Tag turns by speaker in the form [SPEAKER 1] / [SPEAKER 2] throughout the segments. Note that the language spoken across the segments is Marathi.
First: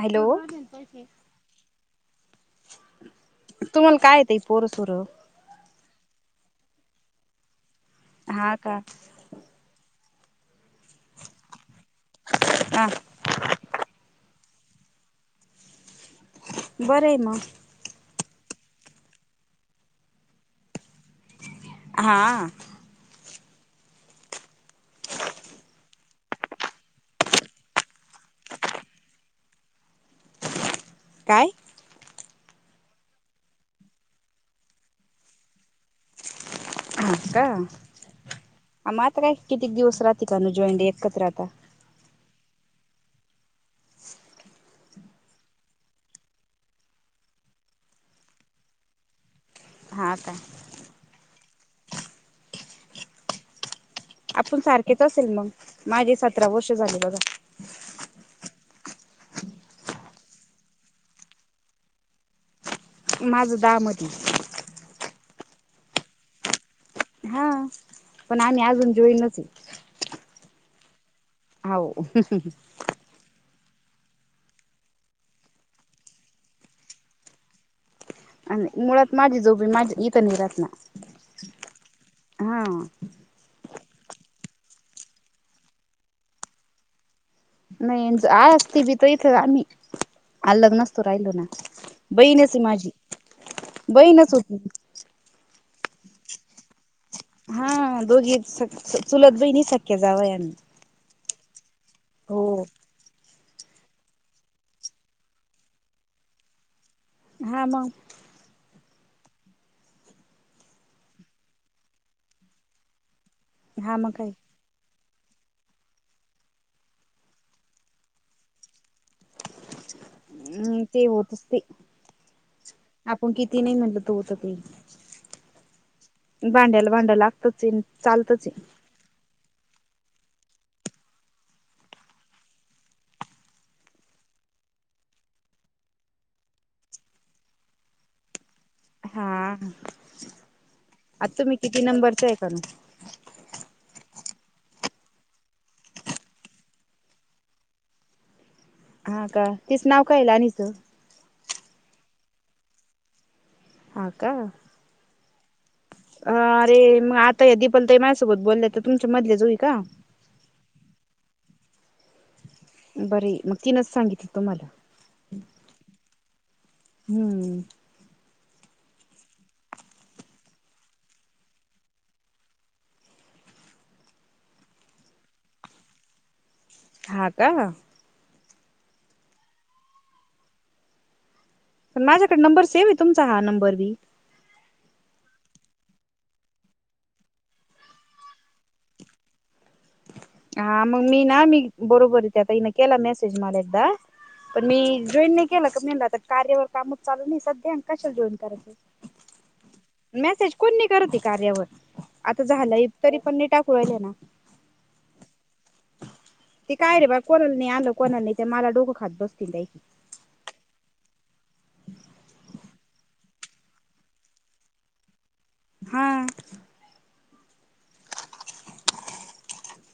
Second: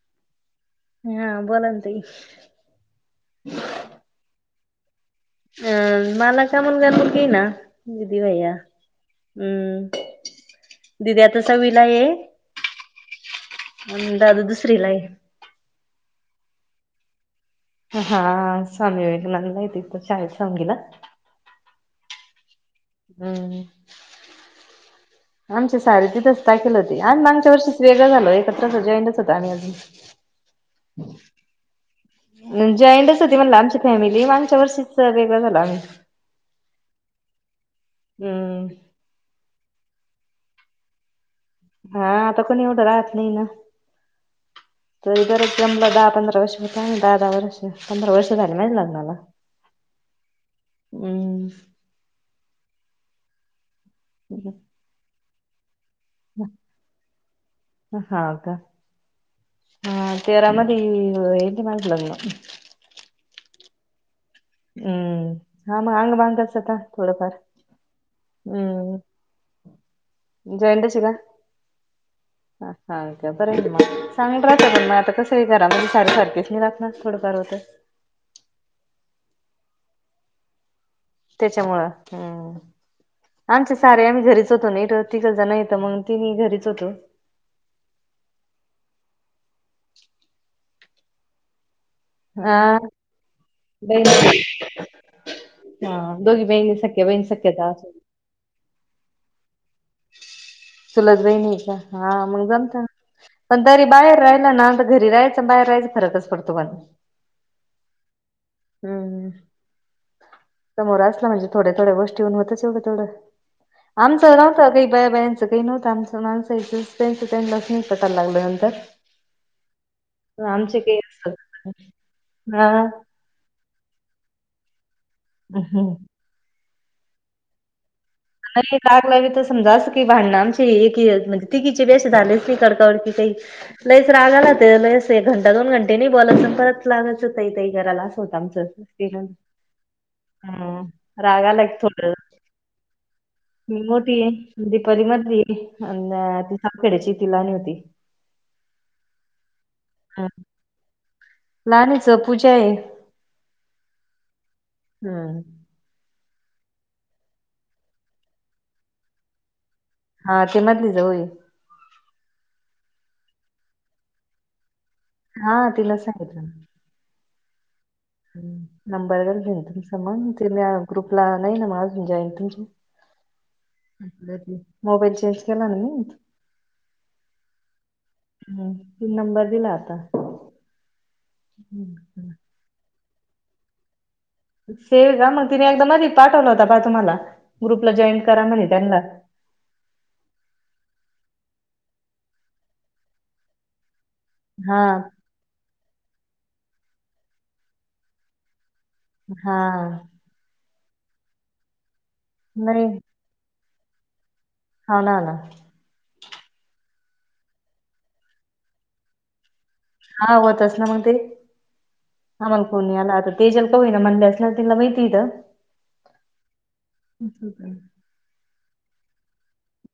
[SPEAKER 1] हॅलो.
[SPEAKER 2] हा बोलाना ताई.
[SPEAKER 1] तुम्हाला काय आहे ताई पोरं सोर?
[SPEAKER 2] हम्म, मला का मुलगा- मुलगी ना, दीदी भैया.
[SPEAKER 1] हा का
[SPEAKER 2] हम्म, दीदी आता सहावीला ये
[SPEAKER 1] हा
[SPEAKER 2] अन दादा दुसरीला आहे.
[SPEAKER 1] बरंय मग.
[SPEAKER 2] हां स्वामी विवेकानंदला येत इथं शाळेत सावंगीला.
[SPEAKER 1] हा.
[SPEAKER 2] हम्म. आमची सारी तीथच टाकेल होती, आम्ही मांगच्या वर्षीच वेगळो झालोय, एकत्र असं जॉंइडच होतो आम्ही अजून. [inaudible]
[SPEAKER 1] काय
[SPEAKER 2] अन जॉईंडच होती म्हणलं आमची फॅमिली, मांगच्या वर्षीच तर वेगळं झालो आम्ही.
[SPEAKER 1] हाव का?
[SPEAKER 2] हम.
[SPEAKER 1] आ मग आता काय कितीक दिवस राहती कानु जॉईंट एकत्र आता?
[SPEAKER 2] हा आता कोनी एवढं राहत नाही ना. तरी बरंच जमलं दहा- पंधरा वर्ष होत, दहा- दहा वर्ष, पंधरा वर्ष झाले माझ्या लग्नाला.
[SPEAKER 1] हा काय?
[SPEAKER 2] हम्म.....
[SPEAKER 1] आपुण सारखेच असेल मग, माझे सतरा वर्ष झाले बघा.
[SPEAKER 2] हाव का? आ तेरामधी होएले माझं लग्न.
[SPEAKER 1] माझं दहा मधी.
[SPEAKER 2] हम्म, ह मग आंग मांगलचत
[SPEAKER 1] हा, पण आम्ही अजून जॉईनच हे
[SPEAKER 2] जॉईन्डचे का?
[SPEAKER 1] हाव.
[SPEAKER 2] हाव का बरं हाय का मग, चांगलं राहतं पण मग आता कसंय घरामध्ये सारे सारखेच नाही राहत ना थोडंफार होतं
[SPEAKER 1] आणि मुळात माझी जाऊ बाई माझी इथं नाही राहत ना.
[SPEAKER 2] त्येच्यामुळं हम्म.
[SPEAKER 1] हा
[SPEAKER 2] आमचे सारे आम्ही घरीच होतो ना, इध तिघजण येतं मंग तिन्ही घरीच होतो.
[SPEAKER 1] नाही अन आसती बी तर इथं आम्ही, अलग नसतो राहिलो ना. बईण हे
[SPEAKER 2] हा
[SPEAKER 1] ती माझी, बईणच
[SPEAKER 2] बहिणी
[SPEAKER 1] होती ती.
[SPEAKER 2] हा, दोघी बहिणी सक
[SPEAKER 1] हा दोघी चुलत बहिणी, सक्क्या जावं हाय आम्ही.
[SPEAKER 2] चुलत बहिणी हे का, हा मग
[SPEAKER 1] हो.
[SPEAKER 2] जमत. पण तरी बाहेर राहिला ना, तर घरी राहायचं बाहेर राहायचं फरकच पडतो पण
[SPEAKER 1] हा म.
[SPEAKER 2] हम्मम, समोर असलं म्हणजे थोड्या थोड्या गोष्टी हुन होतच एवढं तेवढं.
[SPEAKER 1] हा
[SPEAKER 2] [unintelligible]
[SPEAKER 1] मग काय
[SPEAKER 2] काही बाया, बायांचं काही नव्हत आमचं माणसां त्यांच त्यांनला निस्तराय लागलं नंतर.
[SPEAKER 1] अम् ते
[SPEAKER 2] [unintelligible]
[SPEAKER 1] तुमचं ती नाही म्हणलं तू तर ते
[SPEAKER 2] अ, हं
[SPEAKER 1] भांड्याला भांड लागतच ये चालतंच ते
[SPEAKER 2] टाग ला तर समजा असं की भांडन आमची, एक म्हणजे तिघीचे बे असं झालेस नाही कडका कडकी काही. लईच राग आला ते लस एक घंटा दोन घंटे नाही बोलायच अन परत लागायच होत ताई, ताई करायला असं होतं आमचं.
[SPEAKER 1] हा, हं
[SPEAKER 2] हा
[SPEAKER 1] आता
[SPEAKER 2] राग
[SPEAKER 1] तुम्ही
[SPEAKER 2] आला की
[SPEAKER 1] किती
[SPEAKER 2] थोडं
[SPEAKER 1] नंबरच आहेसा म?
[SPEAKER 2] मी मोठीय, दीपाली मदली, ती सापखेड्याची ति लहाणी होती.
[SPEAKER 1] हा, का तिच नाव काय लहानीचं?
[SPEAKER 2] लहाननीच पूजा हे
[SPEAKER 1] हा का
[SPEAKER 2] हम.
[SPEAKER 1] अ, अरे मग आता या दीपाली ताई माझ्यासोबत बोल्या तुमच्या मधले जाऊय का?
[SPEAKER 2] हा ती मधली जावूय
[SPEAKER 1] बरी, मग तीनच सांगितल तुम्हाला?
[SPEAKER 2] हा तिनच सांगितलं
[SPEAKER 1] हम्म.
[SPEAKER 2] नंबर घन तुमचा मंग ते मी ग्रुपला नाही ना म जॉईन तुमची? मोबाईल चेंज केला ना मी
[SPEAKER 1] हा का?
[SPEAKER 2] हम्, तीन नंबर दिला आता.
[SPEAKER 1] पण
[SPEAKER 2] हम्म.
[SPEAKER 1] माझ्याकड नंबर सेव हेय तुमचा हा नंबर बी.
[SPEAKER 2] सेव हेय का? मग तिने एकदा मधी पाठवला होता पा, तुम्हाला, ग्रुपला जॉईन करा म्हणे त्यानला
[SPEAKER 1] हा मग मी ना मी, बरोबर ये त्या ताईन केला मेसेज मला एकदा पण मी
[SPEAKER 2] हा
[SPEAKER 1] जॉईन नाही केलं का, मी म्हणल कार्यावर कामच चालू नाही सध्या, कशाला जोईन करायचं.
[SPEAKER 2] हां.
[SPEAKER 1] मेसेज कोण नाही करत ये कार्यावर, आता
[SPEAKER 2] नाही
[SPEAKER 1] झालंय तरी पण मी टाकू राहीलं ना.
[SPEAKER 2] हाव ना ना.
[SPEAKER 1] ते काय रे बा कोणाल आलं कोणालने ते मला डोकं खात बसतील ते.
[SPEAKER 2] हा होत अस ना मग ते. अमल कोण नेणार. ते जल प होई ना म्हण असल्या तला माहिती इथं.
[SPEAKER 1] हां.
[SPEAKER 2] [inaudible]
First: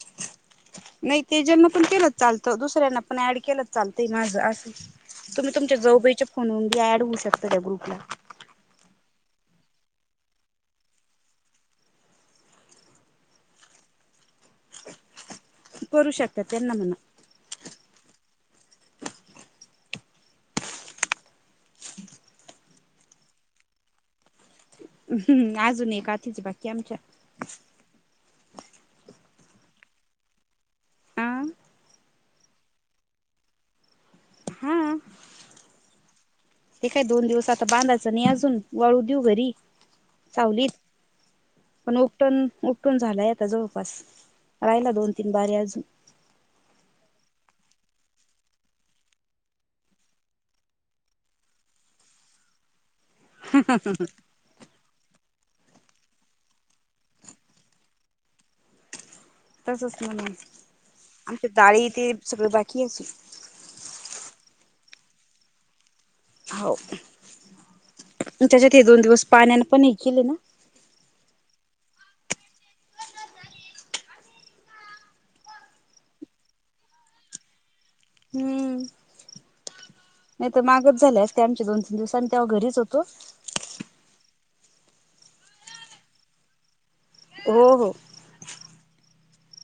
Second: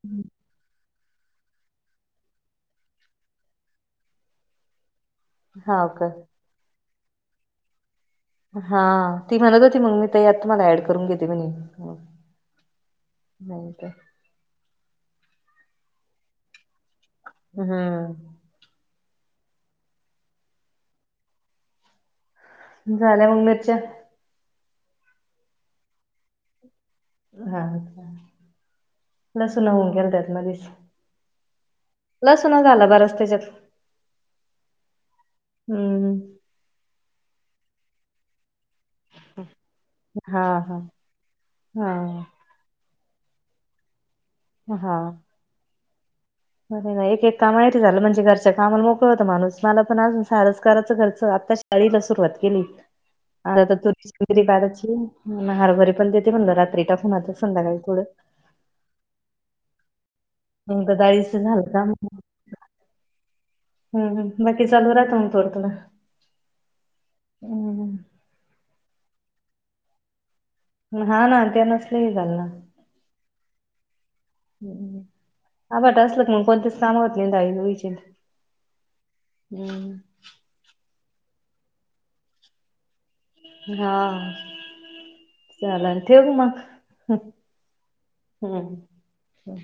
[SPEAKER 2] हम्म.
[SPEAKER 1] नाही ते ज्यांना पण केलं चालतं दुसऱ्यांना पण ऍड केलं चालतंय. ना आशी. तुम्ही तुमच्या
[SPEAKER 2] हा का
[SPEAKER 1] जऊबाईच्या फोन हुन बी ऍड होऊ शकता त्या ग्रुपला.
[SPEAKER 2] हा ती म्हणत होती मग मी तई आत मला ऍड करून घेते म्हणी. [unintelligible]
[SPEAKER 1] करू शकतात त्यांना म्हण.
[SPEAKER 2] हम्म. झाले मग मिरच्या?
[SPEAKER 1] हम्म. अजून एक का तीच बाकी आमच्या.
[SPEAKER 2] हाछ लस न होऊन गेल त्यात मधच.
[SPEAKER 1] हा
[SPEAKER 2] लस न झालं बर्याच त्याच्यात.
[SPEAKER 1] हा
[SPEAKER 2] हम्म.
[SPEAKER 1] ते काय दोन दिवस आता बांधाचं नाही अजून. वाळू देऊ घरी
[SPEAKER 2] हा
[SPEAKER 1] सावलीत
[SPEAKER 2] हा
[SPEAKER 1] पण
[SPEAKER 2] हा
[SPEAKER 1] उटण कुटून झालाय आता जवळपास. राहिला दोन-तीन बारी अजून.
[SPEAKER 2] र नाही एक कामा झालं म्हणजे घरच्या कामाला मोकळ होत माणूस. मला पण सारच कराचं घरचं. आता ाळीला सुरुवात केली. आता आता तुरी बाराची. हरभरी पण देते म्हणलं रात्री टाकून आता संध्याकाली थोडं.
[SPEAKER 1] तसच ना म.
[SPEAKER 2] मग तर डाळीचं
[SPEAKER 1] आमच्या
[SPEAKER 2] झालं
[SPEAKER 1] दार
[SPEAKER 2] का मग
[SPEAKER 1] ते सगळ बाकी अस.
[SPEAKER 2] हम्म. बाकी चालू राह त मग तोरतला.
[SPEAKER 1] हाव. त्याच्यात हे दोन दिवस पाण्याने पण वेचीले.
[SPEAKER 2] हा ना ते नसल्याही हे झालं ना. ह आट असल मग पण तेस सांभवत नाही दई वचे.
[SPEAKER 1] हम्म.
[SPEAKER 2] हम्म.
[SPEAKER 1] नाही तर मागच झाल्यास का आमचे दोन तीन दिवस आम तेव्हा घरीच होतो.
[SPEAKER 2] हा. झालं ठेऊ का मग.
[SPEAKER 1] हो हो.
[SPEAKER 2] हम ह.